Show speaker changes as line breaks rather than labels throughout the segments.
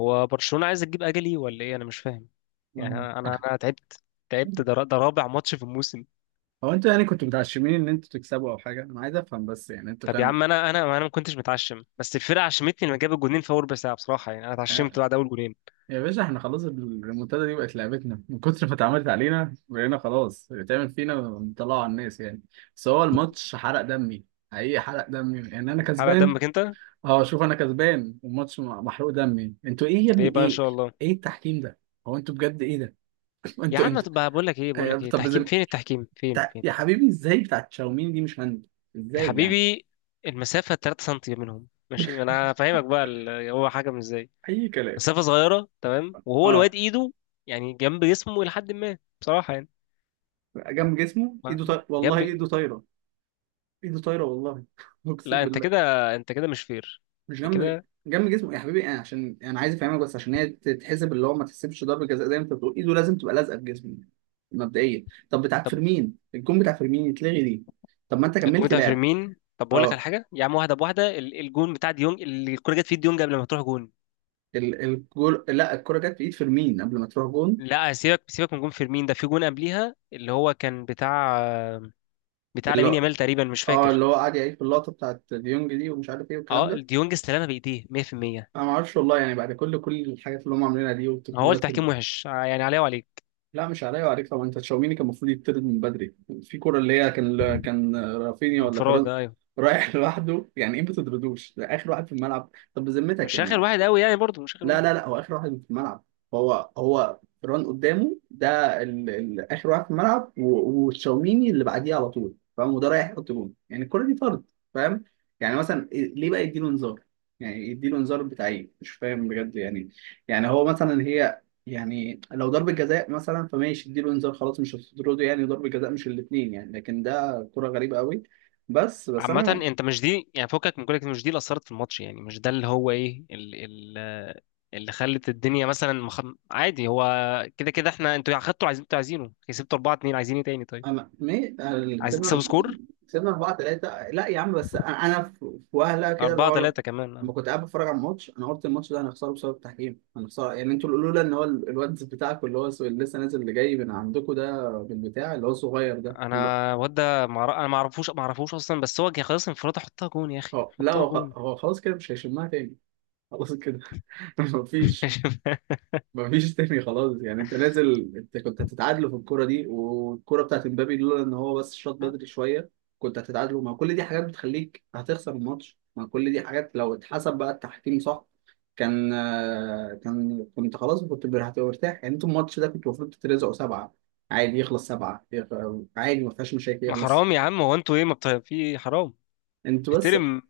هو برشلونة عايز تجيب اجلي ولا ايه؟ انا مش فاهم. يعني
آه.
انا انا أنا تعبت. تعبت، ده رابع ماتش في الموسم.
هو انتوا يعني كنتوا متعشمين ان انتوا تكسبوا او حاجه، انا عايز افهم بس. يعني انتوا
طب يا
كان
عم انا ما كنتش متعشم، بس الفرقه عشمتني لما جاب الجونين في اول ربع ساعه، بصراحه يعني انا
آه،
اتعشمت بعد اول جونين.
يا باشا احنا خلاص الريمونتادا دي بقت لعبتنا من كتر ما اتعملت علينا، بقينا خلاص بتعمل فينا مطلعوا على الناس يعني. بس هو الماتش حرق دمي، حقيقي حرق دمي يعني انا
حرق
كسبان.
دمك انت.
اه شوف، انا كسبان والماتش محروق دمي، انتوا ايه يا ابني
ليه بقى؟ ان
ايه؟
شاء الله.
ايه التحكيم ده؟ هو انتوا بجد ايه ده؟
يا
انتوا
عم
انتوا
بقى بقول لك ايه، بقول
آه،
لك ايه
طب
تحكيم؟
زم...
فين التحكيم؟ فين فين؟
يا حبيبي ازاي بتاعت شاومين دي مش هاند؟
يا
ازاي يعني؟
حبيبي المسافه 3 سم منهم، ماشي؟ انا فاهمك بقى، هو حكم ازاي؟
اي كلام.
مسافه صغيره، تمام، وهو
اه
الواد ايده يعني جنب جسمه الى حد ما، بصراحه يعني،
جنب جسمه ايده طايره، والله
جنب.
ايده طايره. ايده طايره والله اقسم
لا، انت
بالله.
كده، انت كده مش فير،
مش
انت
جنب،
كده.
جنب جسمه يا حبيبي. انا عشان انا عايز افهمك بس، عشان هي تتحسب اللي هو ما تحسبش ضربه جزاء زي ما انت بتقول، ايده لازم تبقى لازقه في جسمه مبدئيا. طب بتاع
طب
فيرمين، الجون بتاع فيرمين يتلغي دي؟ طب ما انت
الجون
كملت
بتاع
لعب.
فيرمين، طب بقول لك على
اه
حاجه يا عم، واحده بواحده، الجون بتاع ديونج اللي الكوره جت في ديونج قبل ما تروح جون.
الجول، لا الكره جت في ايد فيرمين قبل ما تروح جون.
لا، سيبك سيبك من جون فيرمين ده، في جون قبليها اللي هو كان بتاع
اللي
لامين
هو
يامال تقريبا، مش
اه
فاكر.
اللي هو قعد يعيد في اللقطه بتاعت ديونج دي ومش عارف ايه والكلام
اه،
ده.
ديونج استلمها بايديه 100%.
انا ما اعرفش والله، يعني بعد كل كل الحاجات اللي هم عاملينها دي
ما هو
والتقنيات.
التحكيم وحش يعني عليه وعليك.
لا، مش عليا وعليك طبعا، انت تشاوميني كان المفروض يطرد من بدري. في كرة اللي هي كان كان رافينيا ولا
انفراد.
فيران
آه، ايوه.
رايح لوحده، يعني ايه ما تطردوش؟ ده اخر واحد في الملعب، طب بذمتك
مش اخر
يعني.
واحد قوي يعني، برضه مش اخر
لا
واحد.
لا لا، هو اخر واحد في الملعب. هو هو ران قدامه، ده ال... ال... اخر واحد في الملعب و... وتشاوميني اللي بعديه على طول، فاهم؟ وده رايح يحط جون، يعني الكرة دي طرد، فاهم؟ يعني مثلا ليه بقى يديله انذار؟ يعني يديله انذار بتاع ايه؟ مش فاهم بجد يعني. يعني هو مثلا هي، يعني لو ضربة جزاء مثلا فماشي اديله انذار خلاص، مش هتطرده يعني، ضربة جزاء مش الاثنين يعني، لكن ده كرة غريبة قوي. بس بس
عامة
انا،
انت مش دي يعني، فكك من كل مش دي اللي اثرت في الماتش، يعني مش ده اللي هو ايه اللي خلت الدنيا مثلا عادي هو، كده كده. احنا انتوا اخدتوا، عايزين، انتوا عايزينه، كسبتوا 4-2، عايزين ايه تاني؟ طيب
انا
عايزين تكسبوا
كسبنا،
سكور
كسبنا 4-3. لا يا عم، بس انا أنا في، في وهله كده اللي
4
هو
3
لما
كمان؟
كنت قاعد بتفرج على الماتش انا قلت الماتش ده هنخسره بسبب التحكيم، هنخسره يعني. انتوا اللي لولا ان هو الواد بتاعكم اللي هو اللي لسه نازل، اللي جاي من عندكم ده بالبتاع، اللي هو الصغير ده اللي هو
انا الواد ده انا ما اعرفوش اصلا، بس هو جه خلاص، انفراد، حطها جون يا اخي،
هو- لا
حطها
هو
جون.
هو خلاص كده مش هيشمها تاني، خلاص كده مفيش، مفيش تاني خلاص يعني. انت نازل، انت كنت هتتعادلوا في الكرة دي، والكرة بتاعت امبابي لولا ان هو بس شاط بدري شوية كنت هتتعادلوا. ما كل دي حاجات بتخليك هتخسر الماتش، ما كل دي حاجات لو اتحسب بقى التحكيم صح كان آه، كان كنت خلاص كنت هتبقى مرتاح يعني. انتوا الماتش ده كنتوا المفروض تترزقوا سبعة، عادي يخلص سبعة عادي، ما فيهاش مشاكل
ما
يخلص.
حرام يا عم، هو انتوا ايه؟ ما بت... في حرام.
انتوا بس،
احترم،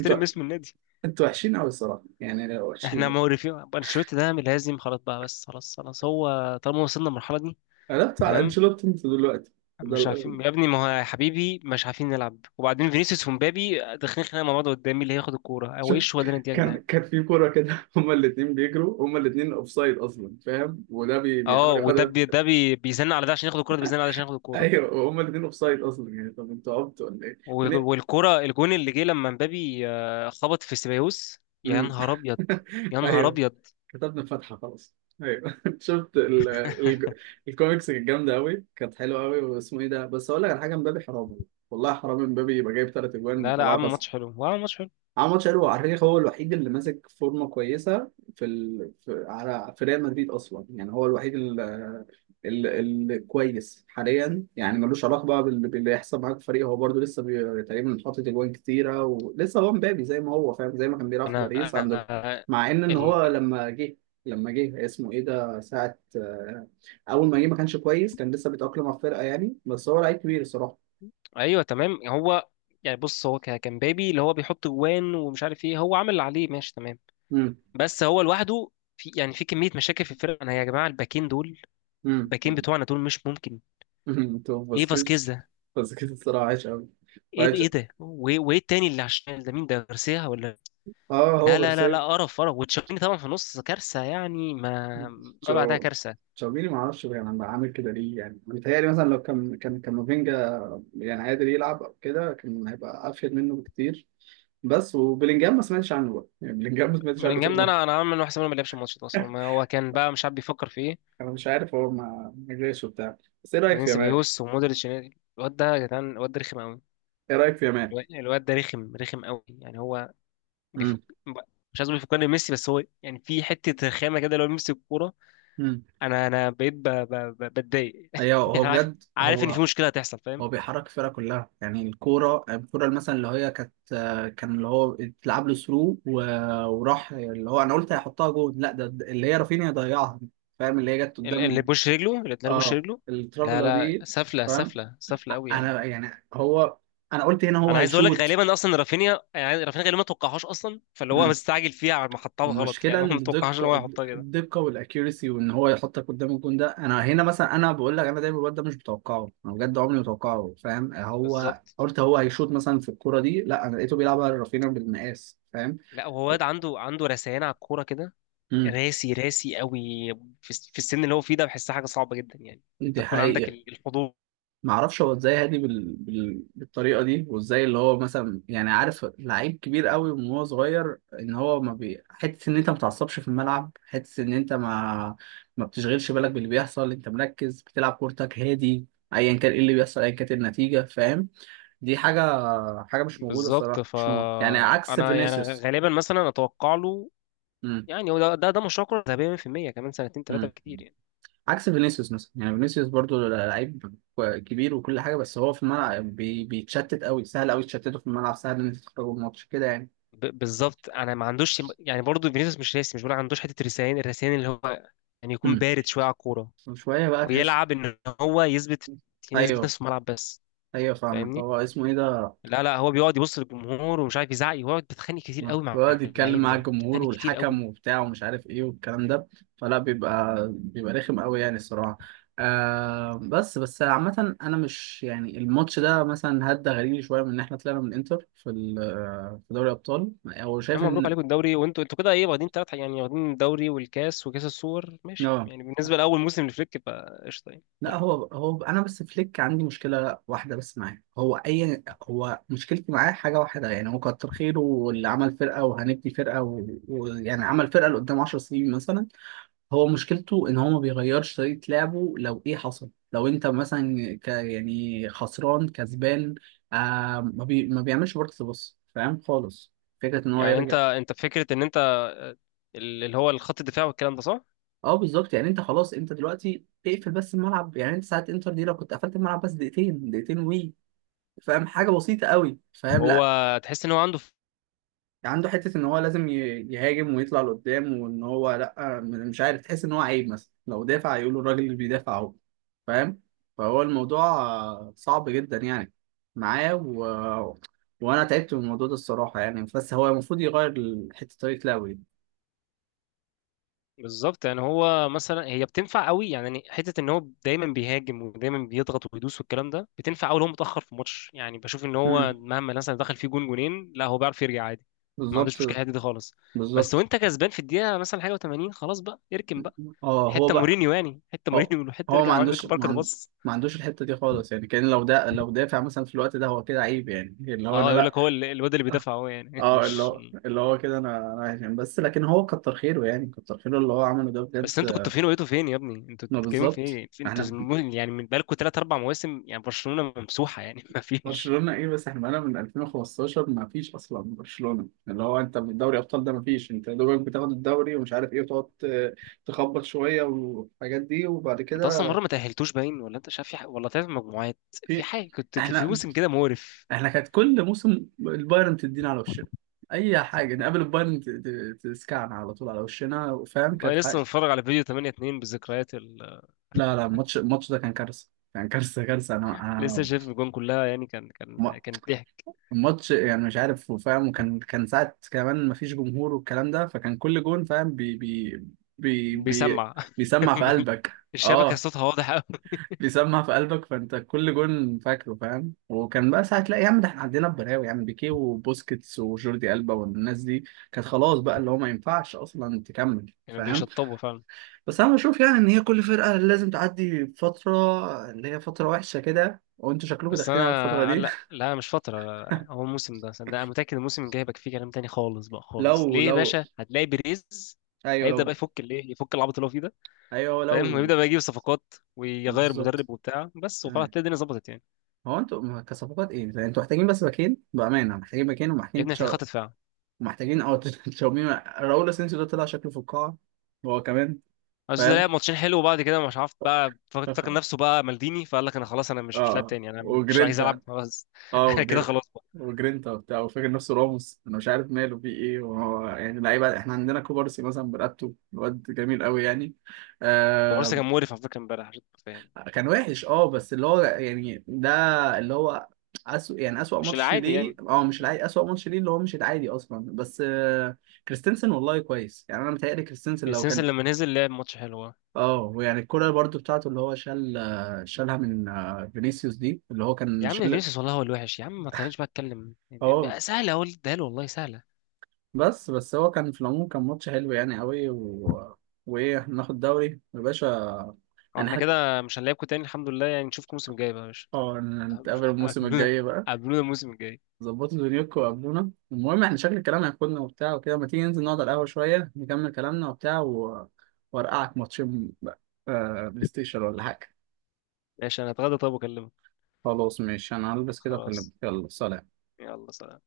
انتوا
اسم النادي.
انتوا وحشين قوي الصراحة يعني،
احنا
وحشين.
معرفين انشيلوتي ده من لازم، خلاص بقى، بس خلاص خلاص هو طالما وصلنا المرحله دي.
قلبتوا على
تمام.
انشيلوتي انتوا دلوقتي ده؟
مش عارفين يا ابني، ما هو يا حبيبي مش عارفين نلعب، وبعدين فينيسيوس ومبابي داخلين خناقه مع بعض قدامي، اللي هياخد الكوره، هو ايه
شفت
الشغل ده انت يا جدعان؟
كان كان في كوره كده هما الاثنين بيجروا، هما الاثنين اوف سايد اصلا، فاهم؟ وده
اه،
بيحاول
وده
ياخدها.
بي ده بي بيزن على ده عشان ياخد الكوره، ده بيزن على ده عشان ياخد الكوره.
ايوه هما الاثنين اوف سايد اصلا، يعني طب انتوا عبتوا ولا ايه؟ من...
و-
إيه؟
والكوره الجون اللي جه لما مبابي خبط في سيبايوس، يا
مم.
نهار ابيض. يا نهار
ايوه
ابيض.
كتبنا فتحه خلاص. ايوه شفت ال... ال... الكوميكس كانت جامده قوي، كانت حلوه قوي، واسمه ايه ده؟ بس اقول لك على حاجه، مبابي حرام والله، حرام مبابي يبقى جايب ثلاث اجوان
لا لا،
وطلعها.
عمل ماتش حلو، هو عمل ماتش حلو.
عمل ماتش حلو على فكره، هو الوحيد اللي ماسك فورمه كويسه في ال... في على في ريال مدريد اصلا يعني، هو الوحيد اللي اللي كويس حاليا، يعني ملوش علاقه بقى بال... باللي يحصل معاك في الفريق، هو برده لسه تقريبا حاطط اجوان كتيره، ولسه هو مبابي زي ما هو فاهم، زي ما كان بيلعب في
انا
باريس
انا
عندكم.
آه،
مع ان هو
ال...
لما جه، لما جه اسمه ايه ده ساعه آه، اول ما جه ما كانش كويس، كان لسه بيتاقلم على الفرقه يعني، بس هو لعيب كبير الصراحه.
ايوه، تمام، هو، يعني بص هو كان بابي اللي هو بيحط جوان ومش عارف ايه، هو عمل اللي عليه، ماشي تمام.
امم
بس هو لوحده في كميه مشاكل في الفرقه. انا يا جماعه الباكين دول،
امم،
الباكين
امم.
بتوعنا دول مش ممكن.
تو
ايه
باسكيز.
فاسكيز ده؟
باسكيز الصراحة عايش أوي،
ايه
وعايش.
ايه ده وإيه التاني اللي على الشمال ده، مين ده، غارسيا ولا؟
اه هو
لا لا لا
جارسيا.
لا، قرف قرف، وتشاوميني طبعا في النص كارثه يعني، ما بعدها
تشاو-
كارثه.
تشاوميني ما اعرفش يعني، عامل كده ليه؟ يعني متهيألي مثلا لو كان كان كامافينجا يعني قادر يلعب او كده كان هيبقى افيد منه بكتير. بس وبلينجهام ما سمعتش عنه بقى يعني، بلينجهام ما سمعتش عنه طول
بلينجهام ده
عمري.
انا عامل واحد ما لعبش الماتش ده اصلا، ما هو كان بقى مش عارف بيفكر في ايه.
انا مش عارف هو ما جاش وبتاع. بس ايه رايك
بعدين
في يامال؟
سيبايوس ومودريتش، الواد ده يا جدعان، الواد ده رخم قوي،
ايه رايك في يامال؟
الواد ده رخم رخم قوي يعني. هو بيفك،
امم
مش عايز اقول بيفكرني بميسي، بس هو يعني في حته رخامه كده، لو ميسي الكوره
امم
انا بقيت بتضايق.
ايوه هو
عارف.
بجد
عارف ان في
هو،
مشكله هتحصل، فاهم.
هو بيحرك الفرقة كلها يعني. الكورة الكورة مثلا اللي هي كانت، كان اللي هو اتلعب له ثرو وراح اللي هو، انا قلت هيحطها جول، لا ده ده اللي هي رافينيا ضيعها، فاهم؟ اللي هي جت
اللي
قدام.
بوش رجله، اللي اتنين بوش
اه
رجله. لا
الترافيلا
لا،
دي،
سفله
فاهم؟
سفله سفله قوي يعني.
انا يعني هو، انا قلت هنا هو
انا عايز اقول لك
هيشوط.
غالبا اصلا رافينيا، يعني رافينيا غالبا ما توقعهاش اصلا، فاللي هو مستعجل فيها على ما حطها غلط،
المشكلة
يعني هو ما توقعهاش ان
الدقة،
هو يحطها كده.
الدقة والاكيوريسي وان هو يحطك قدام الجون ده. انا هنا مثلا انا بقول لك، انا دايما الواد ده مش متوقعه، انا بجد عمري ما متوقعه، فاهم؟ هو
بالظبط.
قلت هو هيشوط مثلا في الكورة دي، لا انا لقيته بيلعبها رافينا بالمقاس، فاهم؟
لا هو واد عنده رثيان على الكوره كده،
امم
راسي راسي قوي. في السن اللي هو فيه ده بحسها حاجه صعبه جدا يعني، انت
دي
تكون عندك
حقيقة.
الحضور.
ما اعرفش هو ازاي هادي بال... بال... بالطريقه دي، وازاي اللي هو مثلا يعني، عارف لعيب كبير قوي من هو صغير، ان هو ما بي... حته ان انت ما تعصبش في الملعب، حته ان انت ما بتشغلش بالك باللي بيحصل، انت مركز بتلعب كورتك هادي ايا كان ايه اللي بيحصل، ايا كانت النتيجه، فاهم؟ دي حاجه، حاجه مش موجوده
بالظبط،
الصراحه، مش موجودة. يعني عكس
فانا يعني
فينيسيوس.
غالبا مثلا اتوقع له، يعني هو ده مشروع كرة ذهبية 100%، كمان سنتين ثلاثة
امم
كتير يعني.
عكس فينيسيوس مثلا يعني. فينيسيوس برضو لعيب كبير وكل حاجه، بس هو في الملعب بيتشتت قوي، سهل قوي تشتته في الملعب، سهل ان انت تخرجه من الماتش كده يعني.
بالظبط، انا ما عندوش يعني، برضه فينيسيوس مش راسي، مش بقول عندوش حتة الرسيان، الرسيان اللي هو يعني يكون
امم
بارد شوية على الكورة،
وشويه بقى تحس.
ويلعب ان هو يثبت، يعني يثبت
ايوه
نفسه في الملعب بس.
ايوه فاهمك.
فاهمني.
هو اسمه ايه ده؟
لا لا، هو بيقعد يبص للجمهور ومش عارف يزعق، يقعد بيتخانق كتير قوي مع
بيقعد يتكلم مع
اللعيبة،
الجمهور
بيتخانق كتير قوي.
والحكم وبتاع ومش عارف ايه والكلام ده، فلا بيبقى، بيبقى رخم قوي يعني الصراحه. آه، بس بس عامة أنا مش يعني، الماتش ده مثلا هدى غريب شوية من إن إحنا طلعنا من إنتر في في دوري الأبطال، أو
يا
شايف
عم مبروك
إن
عليكم الدوري، وانتوا كده ايه؟ واخدين ثلاث يعني، واخدين الدوري والكاس وكاس السوبر، ماشي
آه.
يعني، بالنسبة لأول موسم لفليك بقى قشطة يعني.
لا هو هو انا بس فليك عندي مشكله واحده بس معاه. هو اي هو مشكلتي معاه حاجه واحده يعني، هو كتر خيره واللي عمل فرقه وهنبني فرقه ويعني و... و- يعني عمل فرقه لقدام 10 سنين مثلا. هو مشكلته ان هو ما بيغيرش طريقه لعبه لو ايه حصل، لو انت مثلا ك... يعني خسران كسبان، آه ما بيعملش ورك بص، فاهم خالص؟ فكره ان هو
يعني انت
يرجع.
انت فكره ان انت اللي هو الخط الدفاع والكلام ده، صح؟
اه بالظبط، يعني انت خلاص، انت دلوقتي اقفل بس الملعب يعني. انت ساعه انتر دي لو كنت قفلت الملعب بس دقيقتين وي، فاهم؟ حاجه بسيطه قوي، فاهم؟
هو
لا،
تحس ان هو عنده
عنده حته ان هو لازم يهاجم ويطلع لقدام وان هو لا، مش عارف، تحس ان هو عيب مثلا لو دافع، يقولوا الراجل اللي بيدافع اهو، فاهم؟ فهو الموضوع آه، صعب جدا يعني، معاه و... وانا تعبت من الموضوع ده الصراحه يعني، بس هو المفروض يغير حته طريقه لعبه دي.
بالظبط، يعني هو مثلا هي بتنفع قوي يعني، حته ان هو دايما بيهاجم ودايما بيضغط وبيدوس والكلام ده، بتنفع قوي لو هو متاخر في ماتش، يعني بشوف ان هو
مم.
مهما مثلا دخل فيه جون جونين، لا هو بيعرف يرجع عادي. ما
بالظبط.
عندوش مشكله في الحتة دي خالص. بس
بالظبط.
وانت كسبان في الدقيقه مثلا حاجه و80، خلاص بقى اركن بقى.
اه هو
حته
بقى،
مورينيو، يعني حته
هو,
مورينيو حته
هو ما
ارجع
عندوش
اركن
ما,
بركه، ده
عن...
بص.
ما عندوش الحته دي خالص يعني. كان لو ده لو دافع مثلا في الوقت ده هو كده عيب يعني، اللي هو انا
اه، يقول
لا،
لك هو الواد اللي بيدافع هو يعني
اه اللي
مش.
هو اللي هو كده انا انا عايش يعني. بس لكن هو كتر خيره يعني، كتر خيره اللي هو عمله ده
بس
بجد.
انتوا كنتوا فين، وقيتوا فين يا ابني، انتوا
ما
بتتكلموا في
بالظبط
ايه؟ انتوا
احنا،
يعني من بقالكم ثلاث اربع مواسم يعني برشلونة ممسوحة يعني ما فيش.
برشلونة ايه بس احنا بقالنا من 2015 ما فيش اصلا برشلونة اللي هو. انت من دوري ابطال ده ما فيش، انت يا دوبك بتاخد الدوري ومش عارف ايه، وتقعد تخبط شوية والحاجات دي، وبعد
انت اصلا
كده
مره ما تاهلتوش باين، ولا انت مش عارف في حاجة، ولا طلعت مجموعات. في
في
حاجه كنت في
احنا،
موسم كده مقرف.
احنا كانت كل موسم البايرن تدينا على وشنا. اي حاجة نقابل البايرن تسكعنا على طول على وشنا، فاهم؟
والله
كانت
لسه متفرج على فيديو 8-2 بالذكريات
لا لا، الماتش الماتش ده كان كارثة، كان كارثة كارثة. أنا
لسه شايف الجون كلها يعني، كان
م-
كان كان ضحك.
الماتش يعني مش عارف فاهم، وكان كان ساعة كمان مفيش جمهور والكلام ده، فكان كل جون فاهم بي بي بي بي
بيسمع
بيسمع في
الجون.
قلبك.
الشبكه
اه
صوتها واضح قوي.
بيسمع في قلبك، فأنت كل جون فاكره فاهم، وكان بقى ساعة لا يا عم ده احنا عندنا بلاوي يعني، بيكيه وبوسكيتس وجوردي ألبا والناس دي كانت خلاص بقى اللي هو ما ينفعش أصلا تكمل،
يعني
فاهم.
بيشطبوا فعلا.
بس انا بشوف يعني ان هي كل فرقه لازم تعدي فتره، اللي هي فتره وحشه كده، وانتوا شكلكم
بس
داخلين على الفتره
انا
دي.
لا لا، مش فتره. هو الموسم ده، صدق انا متاكد الموسم الجاي هيبقى فيه كلام تاني خالص بقى خالص،
لو
ليه يا
لو،
باشا؟ هتلاقي بيريز
ايوه
هيبدا بقى
لو،
يفك الايه، يفك العبط اللي هو فيه ده،
ايوه
فاهم،
لو،
ويبدا بقى يجيب صفقات ويغير
بالظبط.
مدرب وبتاع، بس وخلاص
أيوة.
هتلاقي الدنيا ظبطت يعني.
هو انتوا كصفقات ايه؟ يعني انتوا محتاجين بس باكين بامانه، محتاجين باكين
يا
ومحتاجين
ابني هتلاقي
تشا...
خط دفاع.
محتاجين او تشاومين. راؤول اسينسيو ده طلع شكله في القاعه هو كمان،
بس ده
فاهم؟
لعب ماتشين حلو، وبعد كده مش عارف بقى، فاكر فاكر نفسه بقى مالديني، فقال لك انا خلاص، انا مش لاعب
اه
تاني، انا مش عايز العب
وجرينتا،
خلاص
اه
انا كده خلاص بقى.
وجرينتا وبتاع وفاكر نفسه راموس. انا مش عارف ماله فيه ايه وهو يعني لعيبه، احنا عندنا كوبارسي مثلا برقبته الواد جميل قوي يعني.
كوبارسي
آه...
كان مقرف على فكره امبارح، عشان تبقى فاهم.
كان وحش، اه بس اللي هو يعني ده اللي هو أسوأ يعني، أسوأ
مش
ماتش
العادي
ليه،
يعني.
اه مش العادي، أسوأ ماتش ليه اللي هو مش العادي اصلا، بس آه... كريستنسن والله كويس يعني، انا متهيألي كريستنسن لو
السنس
كان
لما نزل لعب ماتش حلو.
اه يعني. الكرة برضو بتاعته اللي هو شال آه، شالها من آه، فينيسيوس دي اللي هو كان
يا عم
شال.
فينيسيوس والله هو الوحش، يا عم ما تخلينيش بقى اتكلم
اه
بقى، سهله اقول ده له والله، سهله.
بس بس هو كان في العموم كان ماتش حلو يعني قوي و... وايه؟ احنا ناخد دوري يا باشا.
هو
انا
احنا
حاج...
كده مش هنلاعبكم تاني، الحمد لله، يعني نشوفكم الموسم الجاي بقى يا باشا.
اه نتقابل الموسم
قابلونا.
الجاي بقى.
قابلونا الموسم الجاي.
ظبطوا دنيوكوا وقابلونا. المهم احنا شكل الكلام هياخدنا وبتاع وكده، ما تيجي ننزل نقعد على القهوة شوية نكمل كلامنا وبتاع و... وارقعك ماتشين بقى، آه بلاي ستيشن ولا حاجة.
ماشي، انا هتغدى، طب واكلمك.
خلاص ماشي، انا هلبس كده اكلمك،
خلاص،
يلا سلام.
يلا سلام.